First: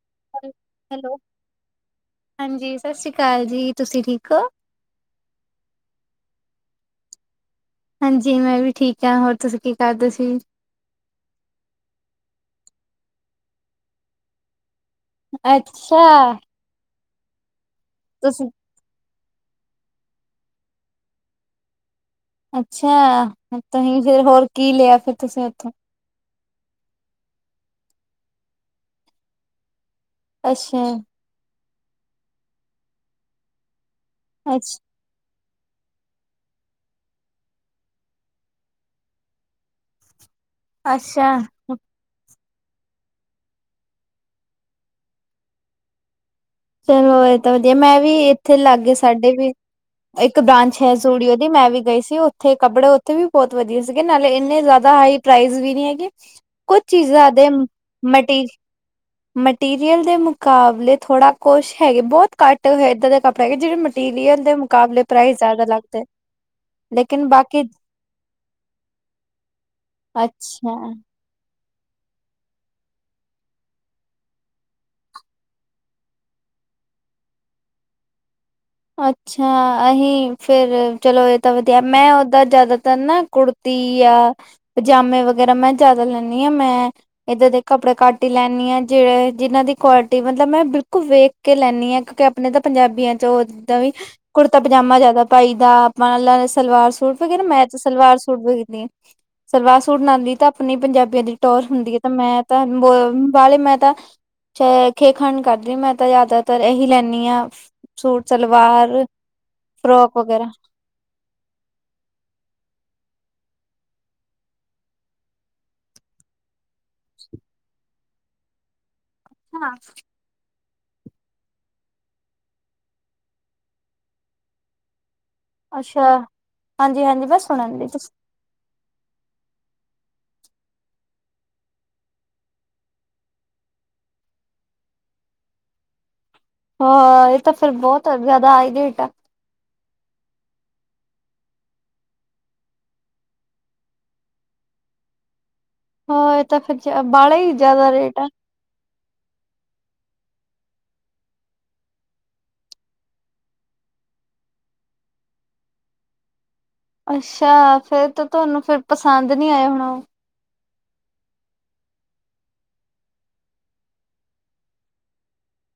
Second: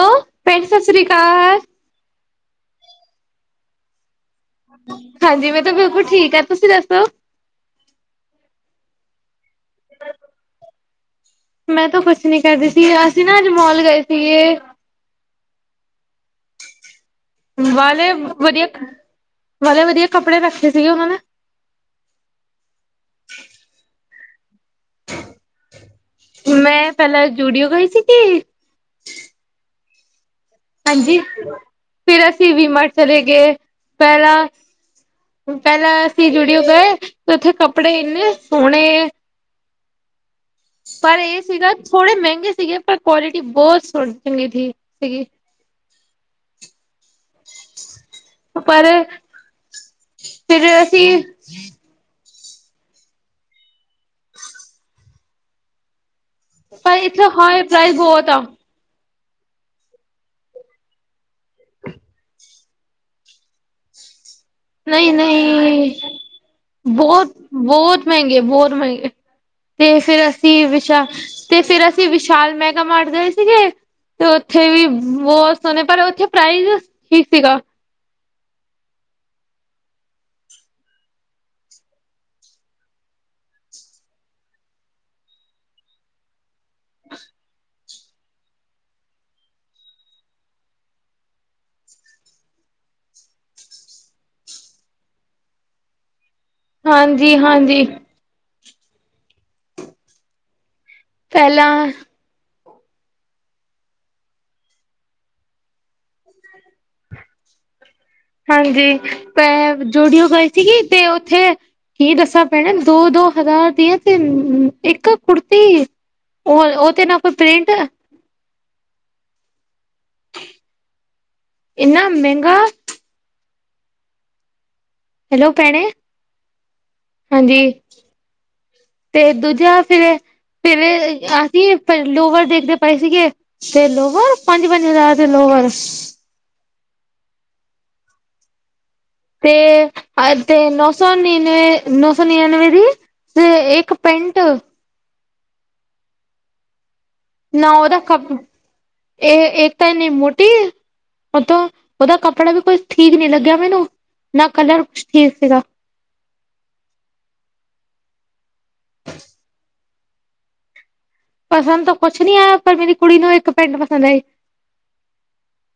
Hello ਭੈਣ ਜੀ ਸਤਿ ਸ੍ਰੀ ਹੈਲੋ, ਅਕਾਲ ਹਾਂਜੀ ਸਤਿ ਸ਼੍ਰੀ ਅਕਾਲ ਜੀ ਤੁਸੀਂ ਠੀਕ ਹੋ? ਹਾਂਜੀ ਮੈਂ ਤਾਂ ਬਿਲਕੁਲ ਠੀਕ ਆਂ ਤੁਸੀਂ ਦੱਸੋ। ਹਾਂਜੀ ਮੈਂ ਵੀ ਠੀਕ ਆਂ ਹੋਰ ਤੁਸੀਂ ਕੀ ਕਰਦੇ ਸੀ? ਮੈਂ ਤਾਂ ਕੁਛ ਨੀ ਕਰਦੀ ਸੀ ਅਸੀਂ ਨਾ ਅੱਜ ਮੋਲ ਗਏ ਸੀਗੇ। ਅੱਛਾ। ਵਾਲੇ ਤੁਸੀਂ ਵਧੀਆ ਵਾਲੇ ਵਧੀਆ ਕੱਪੜੇ ਰੱਖੇ ਸੀਗੇ ਉਹਨਾਂ ਨੇ। ਅੱਛਾ ਤੁਸੀਂ ਫੇਰ ਹੋਰ ਕੀ ਲਿਆ ਫਿਰ ਤੁਸੀਂ ਉੱਥੋਂ। ਮੈਂ ਪਹਿਲਲਾ ਜੂਡੀਓ ਗਈ ਸੀ ਕਿ। ਅੱਛਾ, ਹਾਂਜੀ, ਫਿਰ ਅਸੀਂ ਵੀ ਮਰ ਚਲੇ ਗੇ ਪਹਿਲਾਂ। ਅੱਛਾ, ਪਹਿਲਾਂ ਅਸੀਂ ਜੁੜੀਓ ਗਏ ਤੇ ਉੱਥੇ ਕੱਪੜੇ ਇੰਨੇ ਸੋਹਣੇ। ਪਰ ਅੱਛਾ। ਇਹ ਸੀਗਾ ਥੋੜੇ ਮਹਿੰਗੇ ਸੀਗੇ ਪਰ ਕੁਆਲਿਟੀ ਬਹੁਤ ਚੰਗੀ ਸੀ ਸੀਗੀ। ਚਲੋ ਇਹ ਤਾਂ ਵਧੀਆ ਮੈਂ ਵੀ ਇੱਥੇ ਪਰ ਲਾਗੇ ਸਾਡੇ ਵੀ ਇੱਕ ਫਿਰ ਬ੍ਰਾਂਚ ਹੈ ਅਸੀਂ ਸੂਡੀਓ। ਤੇ ਮੈਂ ਵੀ ਗਈ ਸੀ ਉਥੇ ਕੱਪੜੇ ਉੱਥੇ ਵੀ ਬਹੁਤ ਵਧੀਆ ਸੀਗੇ ਨਾਲੇ ਇੰਨੇ ਜ਼ਿਆਦਾ ਹਾਈ ਪ੍ਰਾਈਜ਼ ਵੀ ਨੀ ਹੈਗੀ। ਕੁਛ ਪਰ ਇੱਥੇ ਚੀਜ਼ਾਂ ਦੇ ਹਾਈ ਪ੍ਰਾਈਜ਼ ਬਹੁਤ ਮਟੀ ਆ ਮਟੀਰੀਅਲ ਦੇ ਮੁਕਾਬਲੇ ਥੋੜ੍ਹਾ ਕੁਛ ਹੈਗੇ ਬਹੁਤ ਘੱਟ ਇੱਦਾਂ ਦੇ ਕੱਪੜੇ ਹੈਗੇ ਜਿਹੜੇ ਮਟੀਰੀਅਲ ਦੇ ਮੁਕਾਬਲੇ ਨਹੀਂ ਪ੍ਰਾਈਜ਼ ਜ਼ਿਆਦਾ ਨਹੀਂ ਲੱਗਦੇ ਲੇਕਿਨ ਬਹੁਤ ਬਾਕੀ ਬਹੁਤ ਮਹਿੰਗੇ ਬਹੁਤ ਮਹਿੰਗੇ। ਤੇ ਫਿਰ ਅਸੀਂ ਅੱਛਾ ਵਿਸ਼ਾਲ ਤੇ ਫੇਰ ਅਸੀਂ ਵਿਸ਼ਾਲ ਮੈਗਾ ਮਾਰ ਗਏ ਸੀਗੇ। ਤੇ ਓਥੇ ਵੀ ਬਹੁਤ ਸੋਹਣੇ ਪਰ ਓਥੇ ਪ੍ਰਾਈਜ ਠੀਕ ਸੀਗਾ। ਅੱਛਾ ਅਸੀਂ ਫੇਰ ਚਲੋ ਇਹ ਤਾਂ ਵਧੀਆ ਮੈਂ ਓਦਾਂ ਜ਼ਿਆਦਾਤਰ ਨਾ ਕੁੜ ਤੀ ਆ ਪਜਾਮੇ ਵਗੈਰਾ ਮੈਂ ਜਿਆਦਾ ਲੈਂਦੀ ਆ ਮੈਂ ਇੱਧਰ ਦੇ ਕੱਪੜੇ ਘੱਟ ਟੀ ਲੈਦੀ ਆਂ ਜਿਹੜੇ ਜਿਨਾਂ ਦੀ ਕੁਆਲਿਟੀ ਮਤਲਬ ਮੈਂ ਬਿਲਕੁਲ ਵੇਖ ਕੇ ਲੈਦੀ ਆਂ ਕਿਉਂਕਿ ਆਪਣੇ ਤਾਂ ਪੰਜਾਬੀਆਂ ਚ ਉਹ ਦਾ ਵੀ ਕੁੜਤਾ ਪਜਾਮਾ ਜਿਆਦਾ ਪਾਈ ਦਾ ਆਪਾਂ ਨਾਲ ਸਲਵਾਰ ਸੂਟ ਵਖ ਹਾਂਜੀ ਨਾ ਮੈਂ ਤੇ ਹਾਂਜੀ ਸਲਵਾਰ ਸੂਟ ਵਖਦੀ ਸਲਵਾਰ ਸੂਟ ਨਉਂਦੀ ਤਾਂ ਆਪਣੀ ਪੰਜਾਬੀ ਬ ਦੀ ਟੋਰ ਪਹਿਲਾਂ ਹੁੰਦੀ ਐ ਤਾਂ ਮੈਂ ਤਾਂ ਬ ਵਾਲੇ ਮੈਂ ਤਾਂ। ਚਾਹੇ ਖੇਖਨ ਕਰਦੀ ਮੈਂ ਤਾਂ ਜ਼ਿਆਦਾਤਰ ਇਹੀ ਲੈਨੀ ਹਾ। ਹਾਂਜੀ ਪੈਂ ਫਰੋਕ ਜੋਡੀਓ ਵਗੈਰਾ ਗਈ ਸੀਗੀ ਤੇ ਉੱਥੇ ਕੀ ਦੱਸਾ ਪੈਨੇ ਦੋ-ਦੋ ਹਜ਼ਾਰ ਦੀਆ ਤਿੰਨ ਇੱਕ ਕੁੜਤੀ। ਉਹ-ਉਹ ਤੇ ਨਾ ਕੋਈ ਪ੍ਰਿੰਟ ਹਾਂ ਇੰਨਾ ਮਹਿੰਗਾ ਹੈਲੋ ਭੈਣੇ, ਅੱਛਾ ਹਾਂਜੀ ਮੈਂ ਹਾਂਜੀ। ਸੁਣਨ ਦੀ ਤੇ ਦੂਜਾ ਫੇਰ, ਫੇਰ ਅਸੀ ਫੇਰ ਲੋਵਰ ਦੇਖਦੇ ਪਏ ਸੀਗੇ। ਤੇ ਲੋਵਰ ਪੰਜ-ਪੰਜ ਹਜ਼ਾਰ ਦੇ ਲੋਵਰ। ਹਾਂ ਇਹ ਤਾਂ ਫੇਰ ਬਹੁਤ ਜਾਦਾ ਹਾਈ ਰੇਟ ਆ। ਤੇ ਅ ਤੇ ਨੌ ਸੌ ਨੜਿਨਵੇ ਨੌ ਸੌ ਨੜਿਨਵੇ ਦੀ ਇੱਕ ਪੈਂਟ। ਏ ਤਾ ਫਿਰ ਬਾਲਾ ਈ ਨਾ ਓਦਾ ਕਪ ਇਹ ਇੱਕ ਤਾਂ ਇਨੀ ਮੋਟੀ ਓ ਤੋਂ ਓਦਾ ਕੱਪੜਾ ਵੀ ਕੁਛ ਠੀਕ ਨੀ ਲੱਗਿਆ ਮੈਨੂੰ, ਨਾ ਕਲਰ ਕੁਛ ਠੀਕ ਸੀਗਾ। ਅੱਛਾ, ਫੇਰ ਤਾਂ ਤੁਹਾਨੂੰ ਫਿਰ ਪਸੰਦ ਨੀ ਆਯਾ ਹੋਣਾ ਓ। ਪਸੰਦ ਤਾਂ ਕੁਛ ਨੀ ਆਇਆ ਪਰ ਮੇਰੀ ਕੁੜੀ ਨੂੰ ਇੱਕ ਪੈਂਟ ਪਸੰਦ ਆਈ।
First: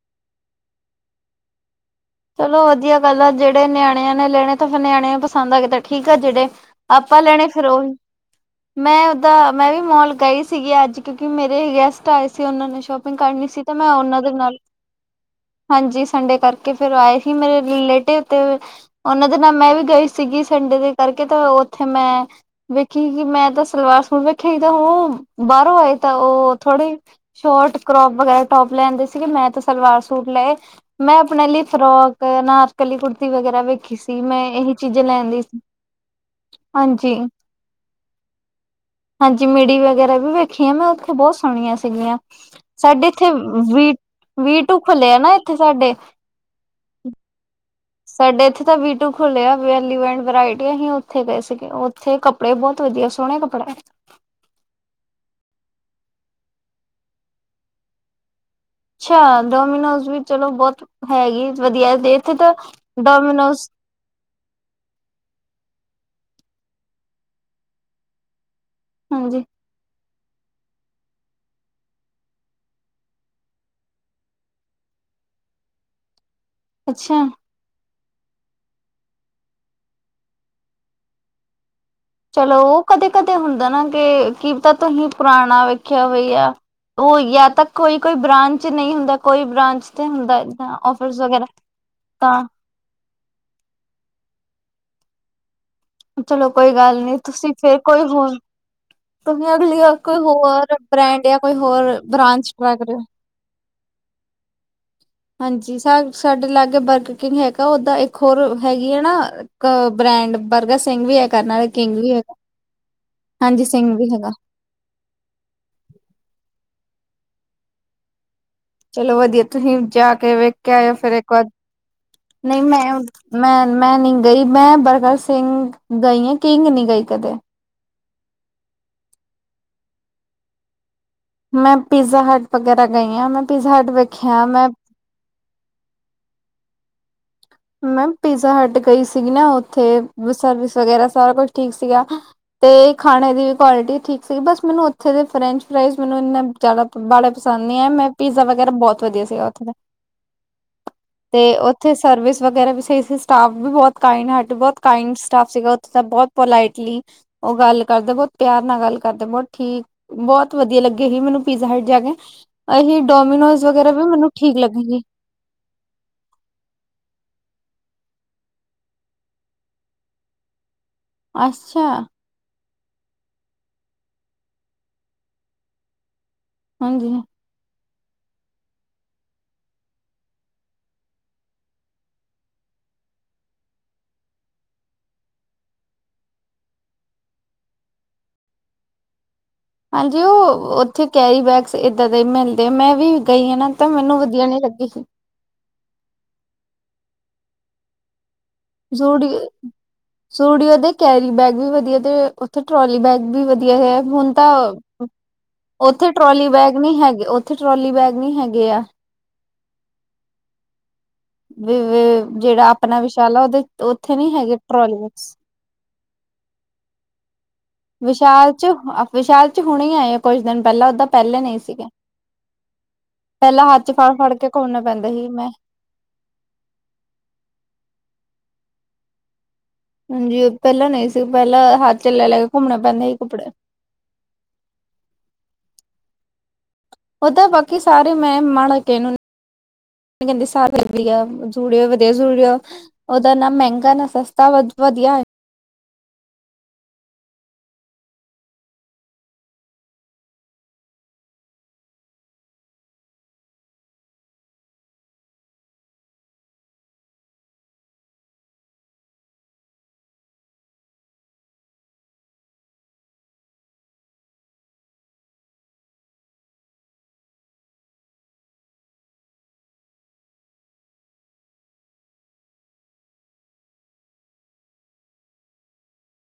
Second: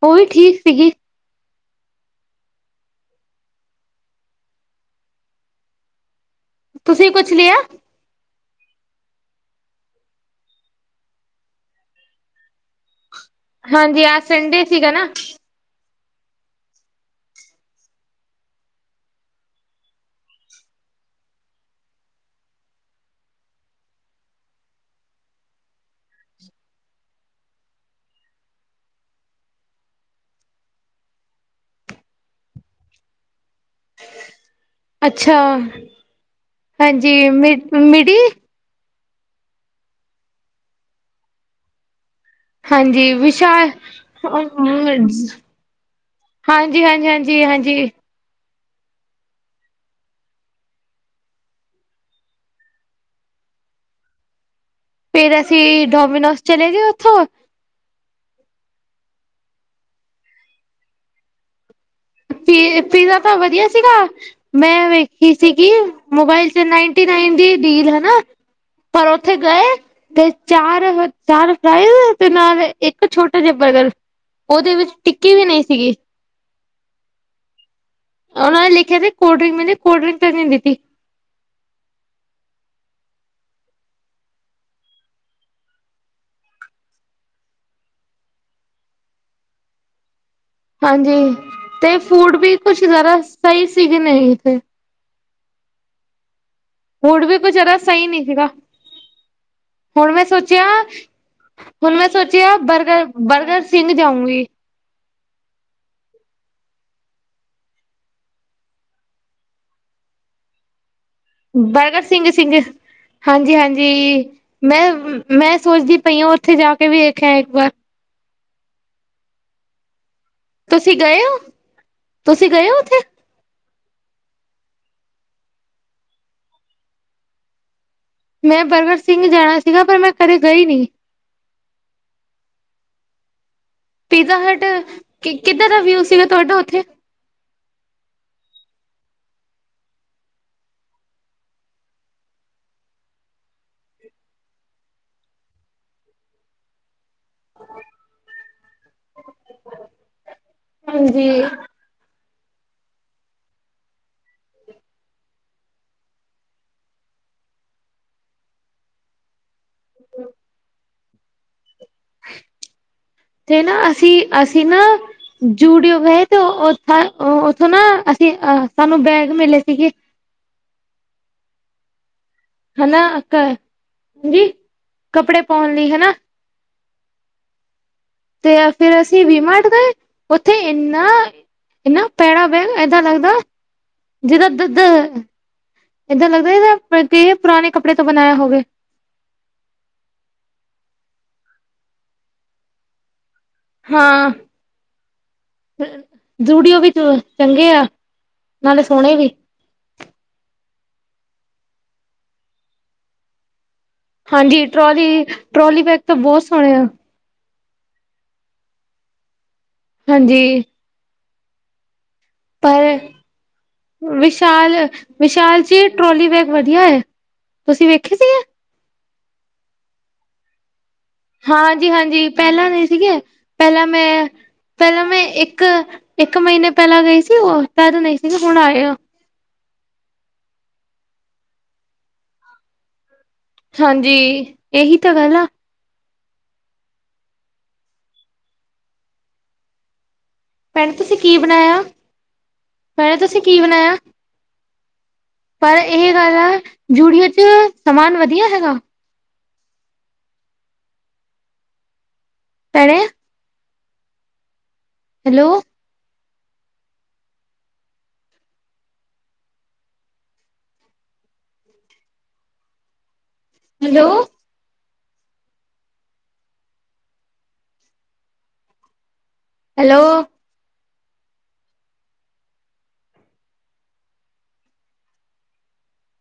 ਉਹ ਵੀ ਠੀਕ ਸੀਗੀ। ਚਲੋ ਵਧੀਆ ਗੱਲ ਆ ਜਿਹੜੇ ਨਿਆਣਿਆਂ ਨੇ ਲੈਣੇ ਤਾਂ ਫੇਰ ਨਿਆਣੇ ਨੂੰ ਪਸੰਦ ਆ ਗ ਠੀਕ ਆ ਜਿਹੜੇ ਤੁਸੀਂ ਆਪਾਂ ਕੁਛ ਲੈਣੇ ਲਿਆ ਫੇਰ ਓਹੀ ਮੈਂ ਉਦਾਂ ਮੈਂ ਵੀ ਮੋਲ ਗਈ ਸੀਗੀ ਅੱਜ ਕਿਉਂਕਿ ਮੇਰੇ ਗੈਸਟ ਆਏ ਸੀ ਉਹਨਾਂ ਨੇ ਸ਼ੋਪਿੰਗ ਕਰਨੀ ਸੀ। ਤੇ ਮੈਂ ਹਾਂਜੀ ਓਨਾਂ ਅੱਜ ਦੇ ਨਾਲ ਸੰਡੇ ਸੀਗਾ ਨਾ ਹਾਂਜੀ ਸੰਡੇ ਕਰਕੇ। ਫੇਰ ਆਏ ਸੀ ਮੇਰੇ ਰਿਲੇਟਿਵ ਤੇ ਓਨਾਂ ਦੇ ਨਾਲ ਮੈਂ ਵੀ ਗਈ ਸੀਗੀ ਸੰਡੇ ਦੇ ਕਰਕੇ ਤੇ ਉੱਥੇ ਮੈਂ ਵੇਖੀ ਕਿ ਮੈਂ ਤਾਂ ਸਲਵਾਰ ਸੂਟ ਵੇਖਿਆ ਸੀ ਤਾਂ ਹੁਣ ਉਹ ਬਾਹਰੋਂ ਆਏ ਤਾਂ ਓ ਥੋੜੇ ਸ਼ੋਟ, ਕਰੋਪ ਵਗੈਰਾ ਟੋਪ ਲੈਂਦੇ ਸੀਗੇ ਮੈਂ ਤਾਂ ਸਲਵਾਰ ਸੂਟ ਲਏ ਮੈਂ ਆਪਨੇ ਲਈ ਫਰੋਕ, ਅਨਾਰਕਲੀ ਕੁੜਤੀ ਵਗੈਰਾ ਵੇਖੀ ਸੀ ਮੈਂ ਏਹੇ ਅੱਛਾ, ਹਾਂਜੀ ਮਿਡ ਮਿਡੀ। ਹਾਂਜੀ, ਮਿਡੀ ਵਗੈਰਾ ਵੀ ਵੇਖੀਆਂ ਮੈਂ ਓਥੇ ਬੋਤ ਸੋਣੀਆਂ ਸੀਗੀਆਂ। ਸਾਡੇ ਹਾਂਜੀ ਇੱਥੇ ਵਿਸ਼ਾਲ ਵੀ ਵੀਟੂ ਖੁੱਲੇਆ ਨਾ ਇੱਥੇ ਸਾਡੇ। ਹਾਂਜੀ-ਹਾਂਜੀ, ਹਾਂਜੀ-ਹਾਂਜੀ। ਸਾਡੇ ਇੱਥੇ ਤਾਂ ਵੀ ਟੂ ਖੁੱਲੇਆ [unintelligible] ਵਰਾਏਟੀ ਅਹੀਂ ਓਥੇ ਗਏ ਸੀਗੇ ਓਥੇ ਕਪ ੜੇ ਬੋਤ ਵਦੀਆ ਸੋਨੇ ਕੱਪੜੇ। ਫੇਰ ਅਸੀ ਡੋਮੀਨੋਸ ਚਲੇਗੇ ਓਥੋਂ। ਅੱਛਾ, ਡੋਮੀਨੋਜ ਵੀ ਚਲੋ ਬੈਤ ਹੈਗੀ ਵਦੀਆ ਦੇ ਪੀ ਪੀਜ਼ਾ ਤਾਂ ਵਦੀਆ ਸੀਗਾ ਮੈਂ ਵੇਖੀ ਸੀਗੀ ਮੋਬਾਇਲ ਤੇ ਨਾਈਨਟੀ-ਨਾਈਨ ਦੀ ਡੀਲ, ਹਨਾ ਪਰ ਓੱਥੇ ਹਾਂਜੀ ਗਏ ਤੇ ਚਾਰ-ਚਾਰ ਫਰਾਈਜ਼ ਤੇ ਨਾਲ ਇੱਕ ਛੋਟਾ ਜਾ ਬਰਗਰ। ਓਦੇ ਵਿੱਚ ਟਿੱਕੀ ਵੀ ਨਈ ਸੀਗੀ। ਅੱਛਾ। ਉਹਨਾਂ ਨੇ ਲਿਖਯਾ ਤੇ ਕੋਲਡ ਮੈਨੇ ਕੋਲਡ ਡਰਿੰਕ ਤੇ ਨੀ ਦਿੱਤੀ। ਚਲੋ ਓ ਕਦੇ-ਕਦੇ ਹੁੰਦਾ ਨਾ ਕੇ ਕੀ ਪਤਾ ਤੁਹੀਂ ਪੁਰਾਨਾ ਵੇਖਯਾ ਹੋਵੇ ਯਾ ਓ ਯਾ ਤਾ ਕੋਈ-ਕੋਈ ਬ੍ਰਾਂਚ ਨਈ ਹੁੰਦਾ, ਕੋਈ ਬ੍ਰਾਂਚ ਤੇ ਹੁੰਦਾ ਏ। ਹਾਂਜੀ, ਤੇ ਫੂਡ ਵੀ ਕੁਛ ਜਾਦਾ ਸਈ ਸੀਗੇ ਨਾ [unintelligible] ਚਲੋ ਕੋਈ ਗੱਲ ਨੀ ਫੂਡ ਵੀ ਕੁਝ ਤੁਸੀਂ ਜਾਦਾ ਫੇਰ ਕੋਈ ਸਈ ਨੀ ਹੋਰ ਸੀਗਾ। ਤੁਸੀਂ ਅਗਲੀ ਵਾਰ ਹੁਣ ਕੋਈ ਮੈਂ ਸੋਚੇਯਾ, ਹੋਰ ਬ੍ਰੈਂਡ ਜਾਂ ਕੋਈ ਹੋਰ ਹੁਨ ਮੈਂ ਬ੍ਰਾਂਚ ਸੋਚਯਾ ਟਰਾਈ ਕਰਿਓ। ਬਰਗਰ ਬਰਗਰ ਕਿੰਗ ਜਾਊਗੀ ਹਾਂਜੀ, ਸਾ ਸਾਡੇ ਲਾੱਗੇ ਬਰਗ ਕਿੰਗ ਹੈਗਾ, ਓੱਦਾ ਏਕ ਹੋਰ ਹੈਗੀ ਏਨਾ ਇੱਕ ਬ੍ਰੈਂਡ ਬਰਗਰ ਕਿੰਗ ਵੀ ਏ। ਹੈਗਾ ਨਾਲੇ ਬਰਗਰ ਸਿੰਘ, ਸਿੰਘ, ਹਾਂਜੀ ਸਿੰਘ ਵੀ ਹਾਂਜੀ-ਹਾਂਜੀ। ਹੈਗਾ। ਮੈਂ-ਮੈਂ ਸੋਚਦੀ ਪਈ ਆਂ ਓਥੇ ਜਾ ਕੇ ਵੀ ਵੇਖ ਆਂ, ਏਕ ਵਾਰ। ਚਲੋ ਵਦੀਐ ਤੁਸੀ ਜਾ ਕੇ ਵੇਖ ਕੇ ਆਯੋ ਤੁਸੀਂ ਫੇਰ ਗਏ ਏਕ ਹੋ ਵਾਰ ਤੁਸੀਂ ਗਏ ਹੋ ਉੱਥੇ ਮੈਂ-ਮੈਂ ਨੀ ਗਈ, ਮੈਂ ਬਰਗਰ ਸਿੰਘ ਗਈ ਆਂ ਕਿੰਗ ਨੀ ਗਈ ਕਦੇ ਮੈਂ ਬਰਗਰ ਸਿੰਘ ਜਾਣਾ ਸੀਗਾ, ਪਰ ਮੈਂ ਕਦੇ ਗਈ ਨਈ ਮੈਂ ਪੀਜ਼ਾ ਹਟ ਵਗੈਰਾ ਗਈ ਆਂ ਮੈਂ ਪੀਜ਼ਾ ਹਟ ਪੀਜ਼ਾ ਵੇਖਿਆ ਹਟ ਮੈਂ ਕਿੱਦਾਂ ਦਾ ਵਿਊ ਸੀਗਾ ਤੁਹਾਡਾ ਉੱਥੇ ਮੈਮ ਪੀਜ਼ਾ ਹਟ ਗਈ ਸੀਗੀ ਨਾ ਉੱਥੇ ਸਰਵਿਸ ਵਗੈਰਾ ਸਾਰਾ ਕੁਛ ਠੀਕ ਸੀਗਾ ਤੇ ਖਾਣੇ ਦੀ ਵੀ ਕੁਆਲਿਟੀ ਠੀਕ ਸੀਗੀ ਬਸ ਮੈਨੂੰ ਉੱਥੇ ਦੇ ਫਰੈਂਚ ਫਰਾਈਜ਼ ਮੈਨੂੰ ਇੰਨਾ ਜ਼ਿਆ ਬੇ ਪਸੰਦ ਨਹੀਂ ਹੈ ਮੈਂ ਪੀਜ਼ਾ ਵਗੈਰਾ ਬਹੁਤ ਵਧੀਆ ਸੀਗਾ ਉੱਥੇ ਦਾ [unintelligible] ਤੇ ਉੱਥੇ ਸਰਵਿਸ। ਵਗੈਰਾ ਵੀ ਸ ਸੀ ਸਟਾਫ ਵੀ ਬੌਹੁਤ kind hard work kind staff ਸੀਗਾ ਉਥੇ ਦਾ ਬੋਹੁਤ ਪੋਲਾਈਟਲੀ ਉਹ ਗੱਲ ਕਰਦਾ ਬਹੁਤ ਪਿਆਰ ਨਾਲ ਗੱਲ ਕਰਦਾ ਬੋਹੁਤ ਠੀਕ ਬਹੁਤ ਵਧੀਆ ਲੱਗੇ ਹੀ ਮੈਨੂੰ ਪੀਜ਼ਾ ਹਟ ਜਾ ਕੇ। ਅਹੀ ਤੇ ਡੋਮੀਨੋਜ ਨਾ ਵਗੈਰਾ ਵੀ ਅਸੀਂ ਮੈਨੂੰ ਠੀਕ ਅਸੀਂ ਨਾ ਲੱਗੇਗੀ। ਜੂਡੀਓ ਗਏ ਤੇ ਉਥ ਉੱਥੋਂ ਨਾ ਅਸੀਂ ਅ ਸਾਨੂੰ ਬੈਗ ਮਿਲੇ ਸੀਗੇ। ਅੱਛਾ। ਹਨਾ ਕ ਹਾੰਜੀ ਕੱਪੜੇ ਪਾਉਣ ਲਈ ਹਨਾ। ਹਾਂਜੀ। ਤੇ ਫਿਰ ਅਸੀਂ ਡੀ ਮਾਟ ਗਏ ਉੱਥੇ ਏਨਾ ਇਹਨਾ [unintelligible] ਏਦਾਂ ਲੱਗਦਾ ਜਿਦਾ ਦ ਦ ਏਦਾਂ ਲੱਗਦਾ ਏ ਤੇ ਪੁਰਾਣੇ ਕੱਪੜੇ ਤੋਂ ਬਨਾਏਆ ਹੋਵੇ। ਹਾਂਜੀ ਉਹ ਉੱਥੇ ਕੈਰੀ ਬੈਗਸ ਏਦਾਂ ਦੇ ਮਿਲਦੇ ਮੈਂ ਵੀ ਗਈ ਆ ਨਾ। ਤਾਂ ਮੈਨੂੰ ਵਧੀਆ ਨੀ ਲੱਗੀ। ਫਿਰ ਜੂਡਿਓ ਵਿਚ ਚੰਗੇ ਆ। ਨਾਲੇ ਸੋਹਣੇ ਵੀ ਜੂਡੀਓ ਜੂਡੀਓ ਦੇ ਕੈਰੀ ਬੈਗ ਵੀ ਵਧੀ ਆ ਤੇ ਉੱਥੇ ਟਰੋਲੀ ਬੈਗ ਵੀ ਵਧੀਆ ਐ। ਹੁਨ ਤਾਂ ਹਾਂਜੀ ਟਰੋਲੀ ਟਰੋਲੀ ਬੈਗ ਉੱਥੇ ਤਾਂ ਬਹੁਤ ਟਰੋਲੀ ਸੋਹਣੇ ਬੈਗ ਆ ਨੀ ਹੈਗੇ ਉੱਥੇ ਟਰੋਲੀ ਬੈਗ ਨੀ ਹੈਗੇ ਆ। ਹਾਂਜੀ। ਵਿ ਵਿ ਜਿਹੜਾ ਪਰ ਆਪਨਾ ਵਿਸ਼ਾਲਾ ਉਹਦੇ ਉੱਥੇ ਨੀ ਹੈਗੇ ਵਿਸ਼ਾਲ ਟਰੋਲੀਸ ਬੈਗਸ। ਵਿਸ਼ਾਲ ਜੀ ਟਰੋਲੀ ਵੈਗ ਵਧੀਆ ਏ। ਵਿਸ਼ਾਲ ਚ ਵਿਸ਼ਾਲ ਚ ਹੁਣੇ ਹੀ ਆਏ ਕੁੱਝ ਦਿਨ ਪਹਿਲਾਂ ਓਦਾ ਹਾਂਜੀ ਹਾਂਜੀ ਪਹਿਲਾਂ ਨੀ ਸੀਗੇ ਪਹਿਲਾਂ ਹੱਥ ਚ ਮੈਂ ਫੜ-ਫੜ ਕੇ ਘੁੰਮਣਾ ਪਹਿਲਾਂ ਪੈਂਦਾ ਮੈਂ ਸੀ ਇੱਕ ਇਕ ਮਹੀਨੇ ਪਹਿਲਾਂ ਗਏ ਸੀ ਉਹ ਤ ਤਾਂ ਨੀ ਸੀਗੇ ਹੁਣ ਆਏ ੳ। ਹਾਂਜੀ ਪਹਿਲਾਂ ਨਹੀਂ ਸੀ ਪਹਿਲਾਂ ਹੱਥ ਚ ਲੈ ਲੈ ਕੇ ਘੁੰਮਨਾ ਪੈਂਦਾ ਸੀ ਕੱਪੜੇ। ਹਾਂਜੀ ਏਹੀ ਤਾਂ ਗੱਲ ਆ। ਉਹ ਤਾ ਬਾਕੀ ਸਾਰੇ ਮੈਂ ਮਾੜਾ ਕੇਨੂੰ ਕਹਿੰਦੀ ਸੀ। ਪਰ ਭੈਣੇ ਤੁਸੀਂ ਵਦਿਆ ਕੀ ਬਣਾਇਆ ਜੂਡਿਓ ਵਧੀਆ ਜੂਡਿਓ ਭੈਣੇ ਉਹਦਾ ਤੁਸੀਂ ਨਾ ਕੀ ਮਹਿੰਗਾ ਬਣਾਇਆ ਨਾ ਸਸਤਾ ਵਾ ਵਧੀਆ ਏ। ਪਰ ਇਹ ਗੱਲ ਆ ਜੂਡਿੳ ਚ ਸਮਾਨ ਵਧੀਆ ਹੈਗਾ। ਭੈਣੇ। ਹੈਲੋ। ਹੈਲੋ। ਹੈਲੋ।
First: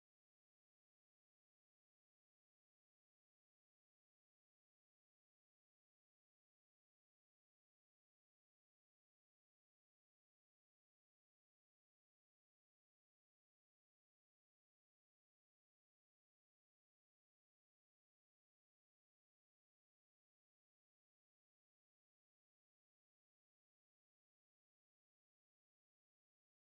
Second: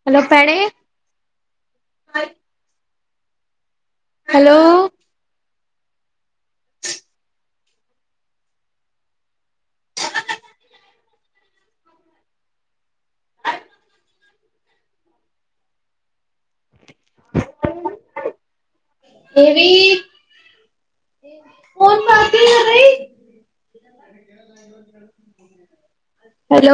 ਹੈਲੋ ਭੈਣੇ। [unintelligible] ਹੈਲੋ। ਏ ਵੀ। [inaudible] [unintelligible] ਹੈਲੋ।